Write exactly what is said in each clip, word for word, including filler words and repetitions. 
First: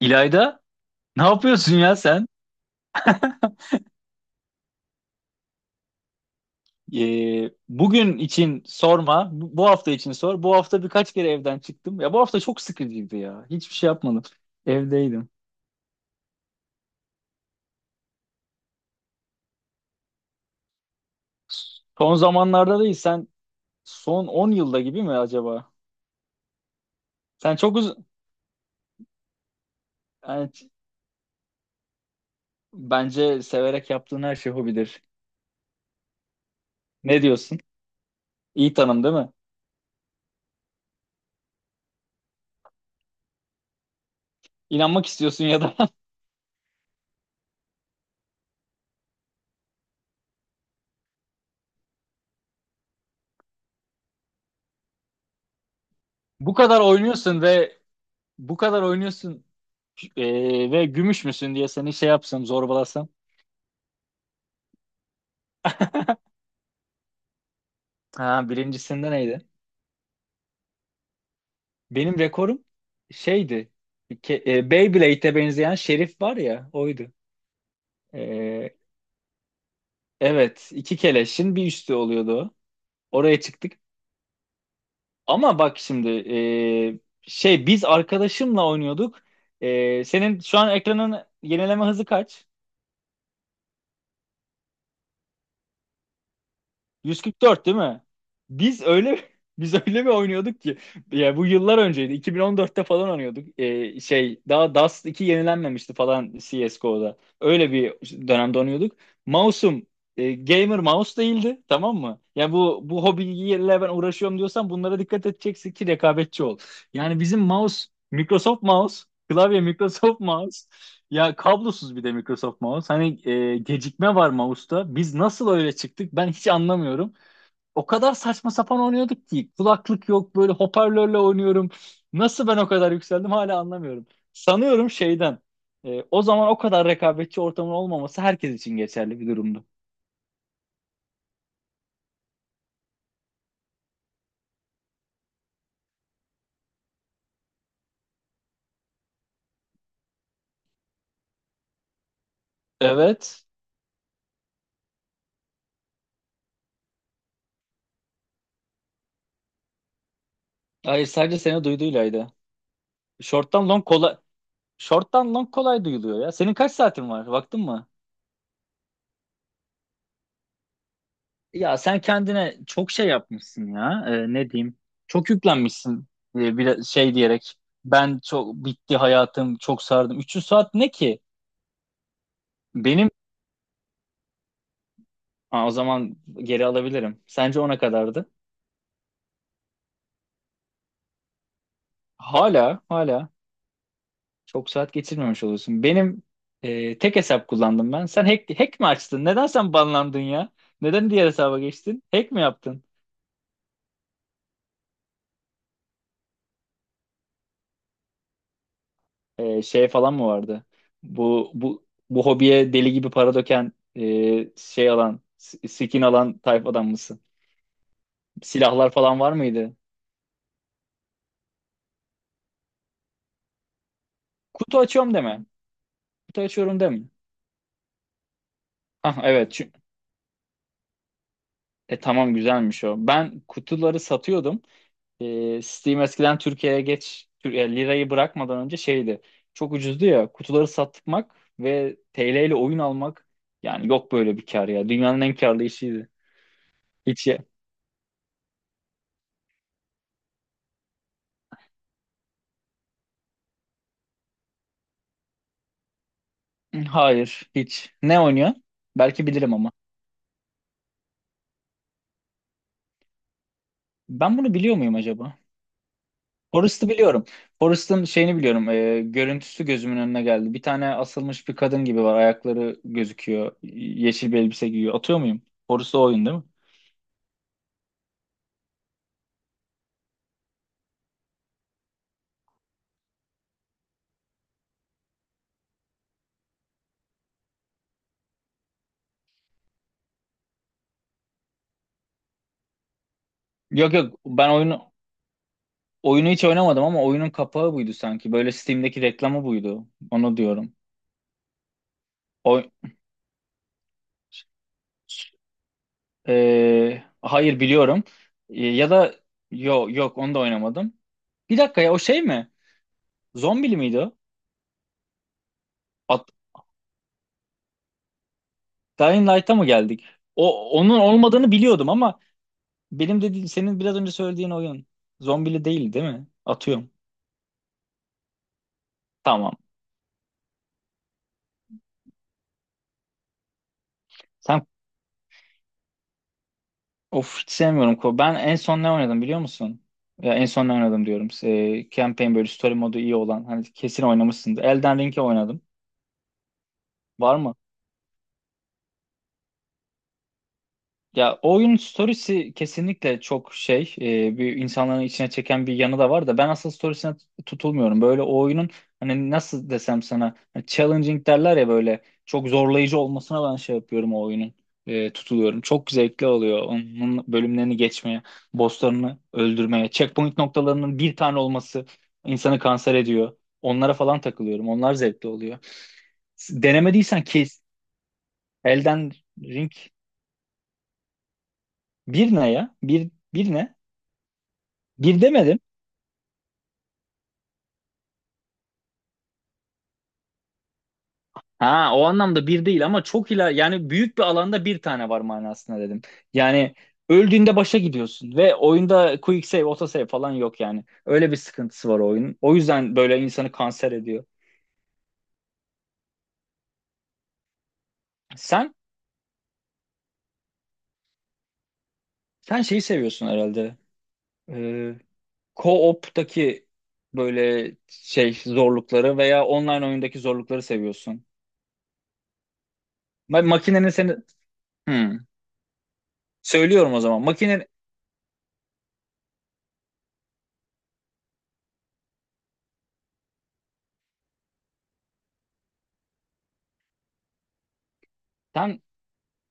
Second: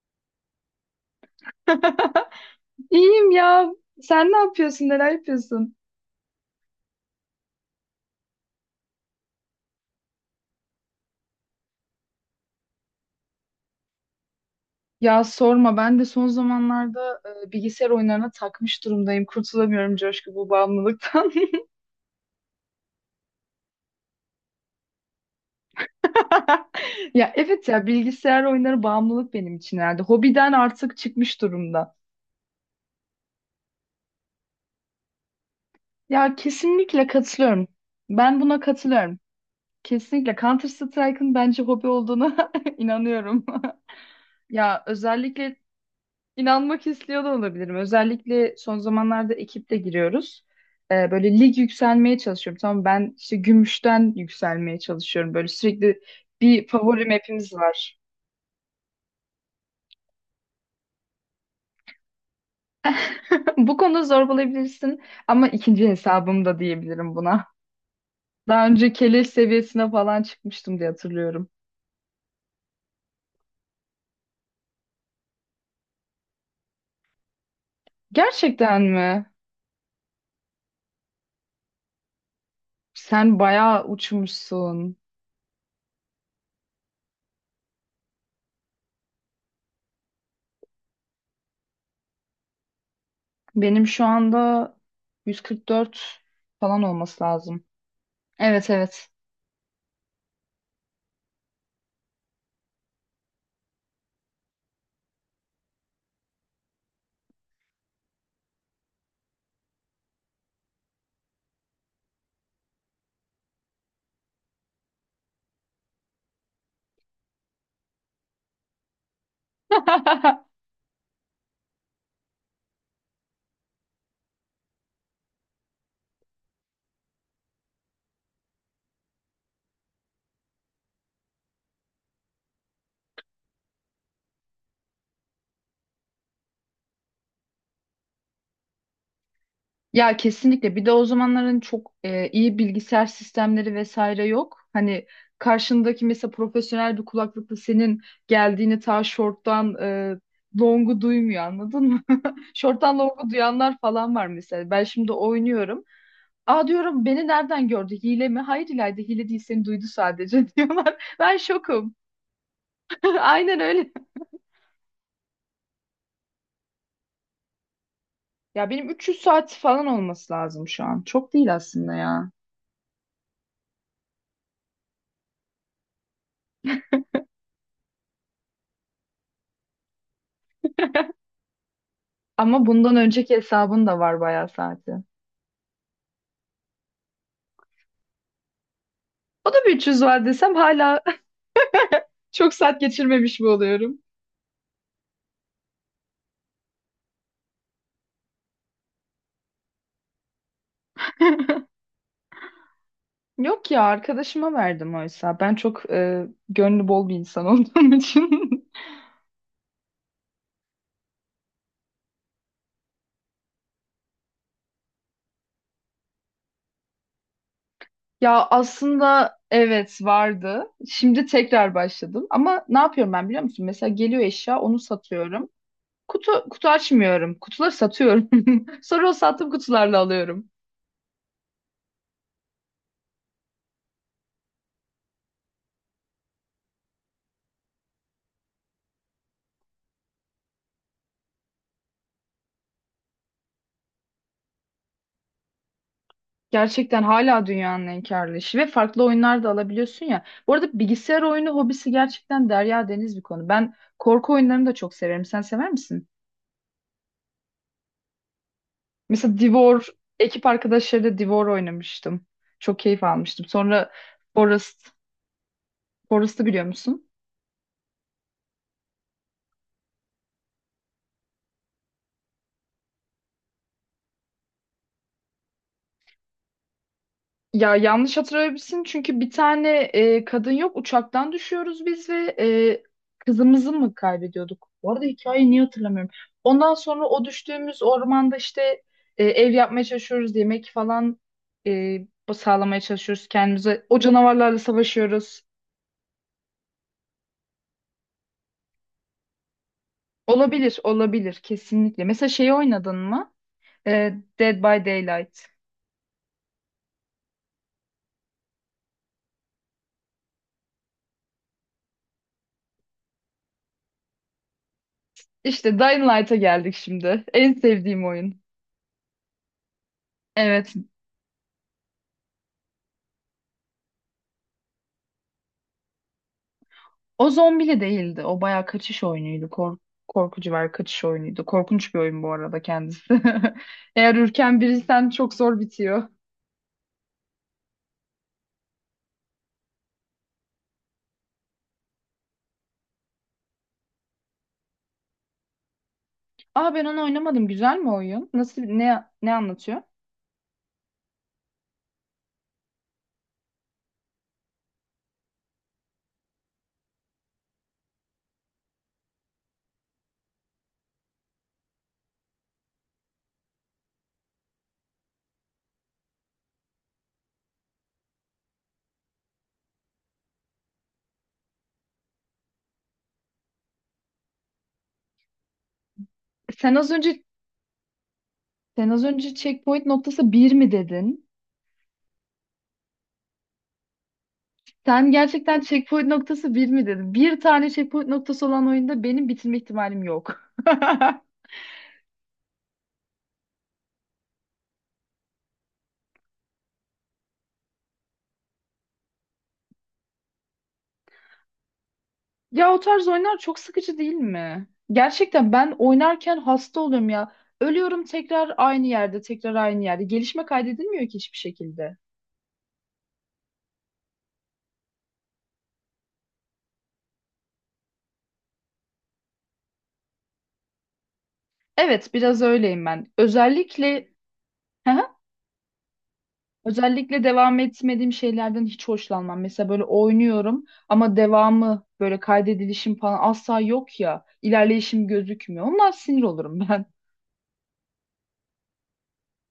İlayda, ne yapıyorsun ya sen? İyiyim ya. Sen ne yapıyorsun? Neler yapıyorsun? Ee, bugün için sorma, bu bu hafta için sor. Bu hafta birkaç kere evden çıktım. Ya bu hafta çok sıkıcıydı ya. Hiçbir şey yapmadım. Ya Evdeydim. sorma, ben de son zamanlarda e, bilgisayar oyunlarına takmış durumdayım. Kurtulamıyorum Coşku, bu bağımlılıktan. Son zamanlarda değil, sen son on yılda gibi mi acaba? Ya Sen evet çok ya uzun... bilgisayar oyunları bağımlılık benim için herhalde. Yani, Hobiden artık çıkmış durumda. bence severek yaptığın her şey hobidir. Ya kesinlikle Ne diyorsun? katılıyorum. Ben buna İyi tanım değil katılıyorum. mi? Kesinlikle Counter Strike'ın bence hobi olduğuna inanıyorum. Ya İnanmak istiyorsun özellikle. ya da İnanmak istiyor da olabilirim. Özellikle son zamanlarda ekiple giriyoruz. Ee, böyle lig yükselmeye çalışıyorum. Tamam, ben işte gümüşten yükselmeye çalışıyorum. Böyle sürekli bu bir kadar favori oynuyorsun map'imiz ve var. bu kadar oynuyorsun ee, ve gümüş müsün diye seni şey yapsam, zorbalasam. Bu konuda zorbalayabilirsin ama ikinci hesabım da diyebilirim buna. Ha, Daha önce birincisinde keleş neydi? seviyesine falan çıkmıştım diye hatırlıyorum. Benim rekorum şeydi. Ke- e, Beyblade'e benzeyen şerif var ya oydu. E, Gerçekten mi? evet iki keleşin bir üstü oluyordu o. Sen Oraya çıktık. bayağı uçmuşsun. Ama bak şimdi e, şey biz arkadaşımla oynuyorduk. E, senin şu an ekranın yenileme hızı kaç? Benim şu anda yüz kırk dört falan olması lazım. yüz kırk dört değil mi? Evet, Biz evet. öyle biz öyle mi oynuyorduk ki? Ya bu yıllar önceydi. iki bin on dörtte falan oynuyorduk. Ee, şey daha Dust iki yenilenmemişti falan C S G O'da. Öyle bir dönemde oynuyorduk. Mouse'um e, gamer mouse değildi, tamam mı? Ya bu bu hobiyle ben uğraşıyorum diyorsan bunlara dikkat edeceksin ki rekabetçi ol. Yani bizim mouse Microsoft mouse, klavye Microsoft mouse. Ya kablosuz bir de Microsoft mouse. Hani e, gecikme var mouse'ta. Biz nasıl öyle çıktık ben hiç anlamıyorum. O kadar saçma sapan oynuyorduk ki. Kulaklık yok böyle hoparlörle oynuyorum. Nasıl ben o kadar yükseldim hala anlamıyorum. Sanıyorum şeyden. E, o zaman o kadar rekabetçi ortamın olmaması herkes için geçerli bir durumdu. Ya kesinlikle. Bir de o zamanların çok e, iyi bilgisayar sistemleri vesaire yok. Hani karşındaki mesela profesyonel bir kulaklıkla senin geldiğini ta şorttan e, longu duymuyor, anladın mı? Şorttan longu Evet. duyanlar falan var mesela. Ben şimdi oynuyorum. Aa, diyorum, beni nereden gördü? Hile mi? Hayır İlayda, hile değil, seni duydu sadece Hayır diyorlar. Ben sadece seni şokum. duyduğuylaydı. Aynen Short'tan long öyle. kolay. Short'tan long kolay duyuluyor ya. Senin kaç saatin var? Baktın mı? Ya benim üç yüz saat falan olması lazım şu an. Çok değil Ya aslında sen ya. kendine çok şey yapmışsın ya. Ee, ne diyeyim? Çok yüklenmişsin ee, bir şey diyerek. Ben çok bitti hayatım, çok sardım. üç yüz saat ne ki? Ama bundan Benim önceki hesabın da var bayağı saati. Aa, o zaman geri alabilirim. Sence ona kadardı? O da bir üç yüz var desem hala çok saat Hala, hala geçirmemiş mi oluyorum? çok saat geçirmemiş oluyorsun. Benim e, tek hesap kullandım ben. Sen hack, hack mi açtın? Neden sen banlandın ya? Neden diğer hesaba geçtin? Hack mi yaptın? Yok ya, arkadaşıma verdim oysa. Ben çok e, gönlü bol bir insan olduğum için. E, şey falan mı vardı? Bu bu bu hobiye deli gibi para döken e, şey alan, s- skin alan tayfadan mısın? Ya Silahlar falan var aslında mıydı? evet vardı. Şimdi tekrar başladım. Ama ne yapıyorum ben biliyor musun? Mesela geliyor eşya, onu Kutu açıyorum deme. satıyorum. Kutu Kutu kutu açıyorum deme. açmıyorum. Kutuları satıyorum. Sonra o Ah sattığım evet. çü- kutularla alıyorum. e tamam güzelmiş o. Ben kutuları satıyordum. E, Steam eskiden Türkiye'ye geç Tür- e, lirayı bırakmadan önce şeydi. Çok ucuzdu ya. Kutuları satmak ve T L ile oyun almak yani yok böyle bir kar ya. Dünyanın en karlı işiydi. Gerçekten Hiç hala dünyanın en karlı işi ve farklı oyunlar da alabiliyorsun ya. Bu arada bilgisayar oyunu hobisi gerçekten derya deniz bir konu. Ben korku oyunlarını da çok severim. Sen sever misin? Hayır, hiç. Ne oynuyor? Belki Mesela bilirim ama. Divor, ekip arkadaşlarıyla Divor oynamıştım. Çok keyif almıştım. Sonra Ben bunu biliyor Forest, muyum acaba? Forest'ı biliyor Forrest'ı musun? biliyorum. Forrest'ın şeyini biliyorum. E, görüntüsü gözümün önüne geldi. Bir tane asılmış bir kadın gibi var. Ayakları gözüküyor. Yeşil bir elbise giyiyor. Atıyor muyum? Forrest o oyun değil mi? Ya yanlış hatırlayabilirsin, çünkü bir tane e, kadın yok, uçaktan düşüyoruz biz ve e, kızımızı mı kaybediyorduk? Bu arada hikayeyi niye hatırlamıyorum. Ondan sonra o düştüğümüz ormanda işte e, ev yapmaya çalışıyoruz, yemek falan e, sağlamaya çalışıyoruz kendimize. Yok O yok. Ben canavarlarla oyunu savaşıyoruz. oyunu hiç oynamadım ama oyunun kapağı buydu sanki. Böyle Steam'deki reklamı buydu. Onu diyorum. Olabilir, olabilir kesinlikle. Mesela şeyi O, oynadın mı? E, Dead by Daylight. e, hayır biliyorum. E, ya da yok yok onu da oynamadım. Bir dakika ya o şey mi? Zombili miydi o? İşte Dying Light'a geldik şimdi. En sevdiğim oyun. Dying Light'a mı geldik? O Evet. onun olmadığını biliyordum ama benim dediğim senin biraz önce söylediğin oyun zombili değil değil mi? Atıyorum. O zombili değildi. O bayağı kaçış oyunuydu. Tamam. Kork korkucu var, kaçış oyunuydu. Korkunç bir oyun bu arada kendisi. Eğer ürken Sen biriysen çok zor bitiyor. of hiç sevmiyorum. ko- Ben en son ne oynadım biliyor musun? Ya en son ne oynadım diyorum. E, campaign böyle story modu iyi olan. Hani kesin oynamışsındır. Elden Ring'i oynadım. Aa, ben onu Var oynamadım. mı? Güzel mi oyun? Nasıl, ne ne anlatıyor? Ya o oyunun storiesi kesinlikle çok şey e, bir insanların içine çeken bir yanı da var da ben asıl storiesine tutulmuyorum. Böyle o oyunun hani nasıl desem sana hani challenging derler ya böyle çok zorlayıcı olmasına ben şey yapıyorum o oyunun e, tutuluyorum. Çok zevkli oluyor onun bölümlerini geçmeye, bosslarını öldürmeye, checkpoint noktalarının bir tane olması insanı kanser ediyor. Onlara falan takılıyorum. Onlar zevkli oluyor. Sen az önce Denemediysen kes. Sen az Elden önce Ring checkpoint noktası bir mi dedin? bir ne ya? Bir, bir ne? Sen Bir demedim. gerçekten checkpoint noktası bir mi dedin? Bir tane checkpoint noktası olan oyunda benim bitirme ihtimalim yok. Ha o anlamda bir değil ama çok iler yani büyük bir alanda bir tane var manasında dedim. Yani öldüğünde başa gidiyorsun ve oyunda quick save, auto save falan yok yani. Öyle bir sıkıntısı var oyunun. O Ya o yüzden tarz böyle oyunlar insanı çok kanser sıkıcı değil ediyor. mi? Gerçekten ben oynarken hasta oluyorum ya. Ölüyorum tekrar Sen aynı yerde, tekrar aynı yerde. Gelişme kaydedilmiyor ki hiçbir şekilde. sen şeyi seviyorsun herhalde. Ee, Co-op'taki böyle şey zorlukları veya online oyundaki zorlukları seviyorsun. Evet, biraz öyleyim ben. Ma- makinenin Özellikle seni Hı hı. Hmm. Söylüyorum o zaman. Özellikle devam Makinen etmediğim şeylerden hiç hoşlanmam. Mesela böyle oynuyorum ama devamı böyle kaydedilişim falan asla yok ya. İlerleyişim gözükmüyor. Ondan sinir olurum ben. sen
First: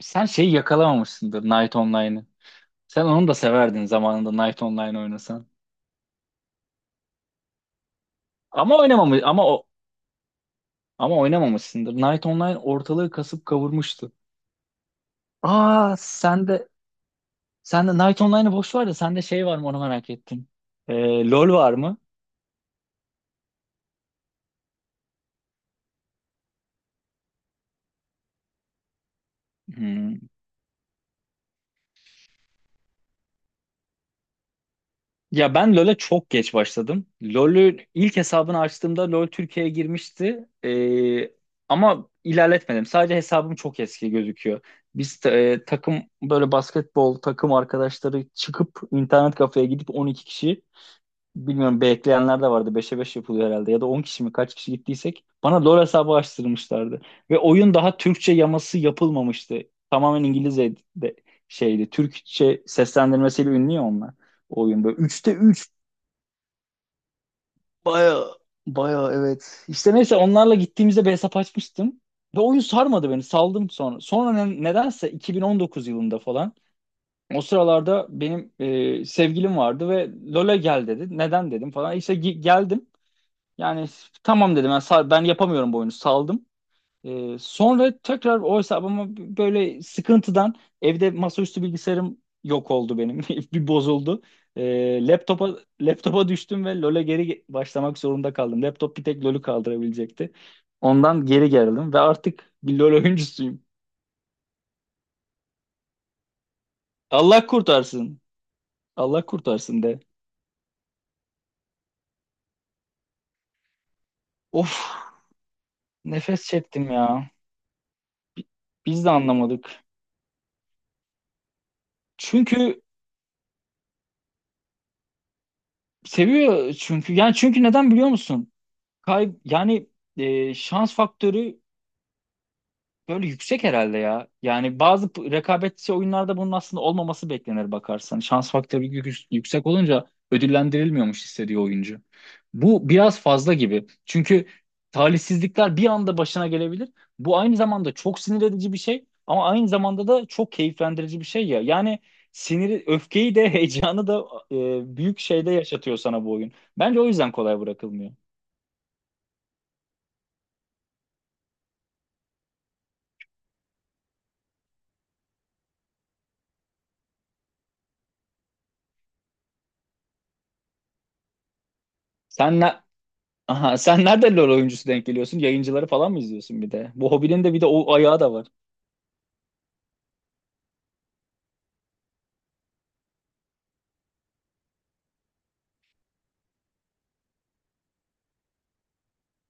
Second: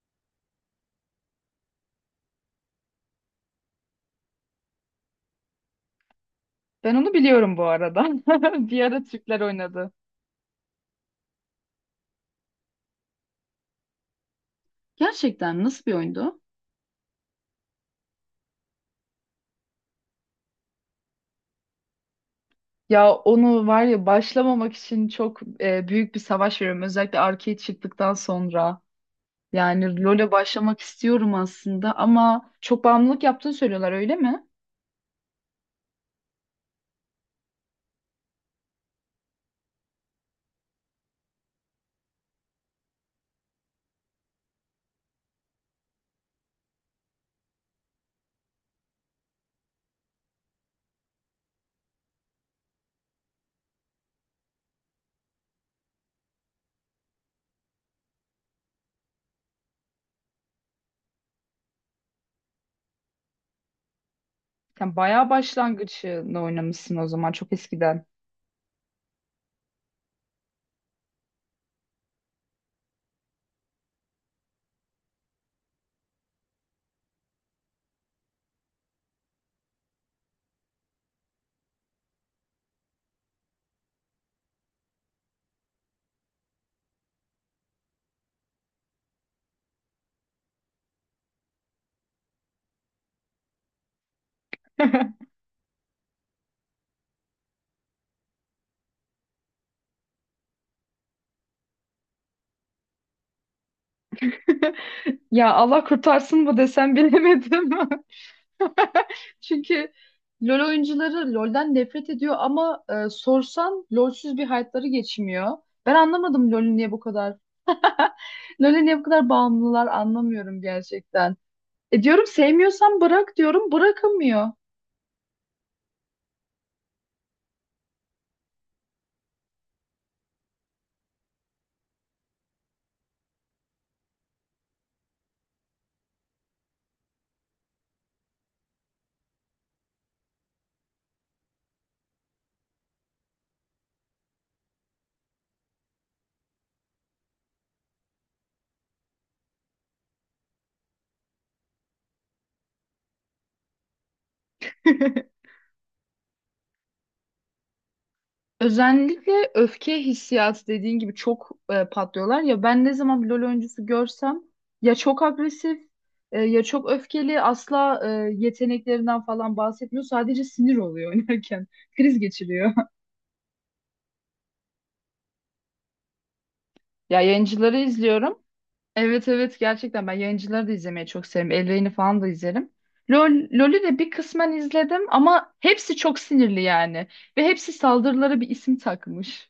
sen şeyi yakalamamışsındır Night Online'ı. Sen onu da severdin zamanında Night Online oynasan. Ben onu biliyorum bu arada. Ama Bir ara oynamamış Türkler ama o oynadı. ama oynamamışsındır. Night Online ortalığı kasıp kavurmuştu. Gerçekten nasıl bir Aa oyundu? sen de Sen de Night Online'ı boş ver de sende şey var mı onu merak ettim. Ee, LoL var mı? Ya onu var ya, başlamamak için çok e, büyük bir savaş veriyorum. Özellikle arcade çıktıktan sonra. Yani Hmm. LoL'e başlamak istiyorum aslında, ama çok bağımlılık yaptığını söylüyorlar, öyle mi? Ya ben LoL'e çok geç başladım. LoL'ü ilk hesabını açtığımda LoL Türkiye'ye girmişti. Ee, ama ilerletmedim. Sadece hesabım çok eski gözüküyor. Biz e, takım böyle basketbol takım arkadaşları çıkıp internet kafeye gidip on iki kişi Bilmiyorum bekleyenler de vardı. Beşe beş yapılıyor herhalde. Ya da on kişi mi kaç kişi gittiysek bana LoL hesabı açtırmışlardı. Ve oyun daha Türkçe yaması yapılmamıştı. Tamamen İngilizce de şeydi. Türkçe seslendirmesiyle ünlü ya onlar. O oyun Sen böyle bayağı üçte üç başlangıcını oynamışsın o zaman, çok eskiden. baya baya evet. İşte neyse onlarla gittiğimizde bir hesap açmıştım. Ve oyun sarmadı beni. Saldım sonra. Sonra ne- nedense iki bin on dokuz yılında falan o sıralarda benim e, sevgilim vardı ve LoL'e gel dedi. Neden dedim falan. İşte gi- geldim. Yani tamam dedim ben, sal- ben yapamıyorum bu oyunu saldım. Ee, sonra tekrar o hesabıma böyle sıkıntıdan evde masaüstü bilgisayarım yok oldu benim. Bir bozuldu. Ee, laptopa laptopa düştüm ve LoL'e geri ge- başlamak zorunda kaldım. Laptop bir tek LoL'ü kaldırabilecekti. Ondan geri geldim ve artık bir LoL oyuncusuyum. Ya Allah kurtarsın bu desem Allah bilemedim. kurtarsın. Allah kurtarsın Çünkü de. LoL oyuncuları LoL'den nefret ediyor ama e, sorsan LoL'süz bir Of, hayatları geçmiyor. Ben nefes anlamadım LoL'ün çektim niye bu ya. kadar. LoL'e niye bu Biz de kadar anlamadık. bağımlılar anlamıyorum gerçekten. E diyorum, Çünkü sevmiyorsan bırak diyorum, bırakamıyor. seviyor çünkü. Yani çünkü neden biliyor musun? Kay yani e, şans faktörü böyle yüksek herhalde ya. Yani bazı p- rekabetçi oyunlarda bunun aslında olmaması beklenir bakarsan. Şans faktörü yük- yüksek olunca ödüllendirilmiyormuş hissediyor oyuncu. Bu biraz fazla gibi. Çünkü talihsizlikler bir anda başına gelebilir. Bu aynı zamanda çok sinir edici bir şey ama aynı zamanda da çok keyiflendirici bir şey ya. Yani siniri, öfkeyi de heyecanı da e, büyük şeyde yaşatıyor sana bu oyun. Bence o yüzden kolay bırakılmıyor. Özellikle öfke hissiyatı dediğin gibi çok e, patlıyorlar ya, ben ne zaman bir LoL oyuncusu görsem ya çok agresif, e, ya çok öfkeli, asla e, yeteneklerinden falan bahsetmiyor, sadece sinir oluyor oynarken kriz Sen geçiriyor. ne- Aha sen nerede LoL oyuncusu denk geliyorsun? Yayıncıları falan mı izliyorsun bir de? Bu Ya hobinin de bir de yayıncıları o ayağı da izliyorum. var. Evet, evet, gerçekten ben yayıncıları da izlemeyi çok severim. El Rey'ni falan da izlerim. LOL, LOL'ü de bir kısmen izledim, ama hepsi çok sinirli yani. Ve hepsi saldırılara bir isim takmış.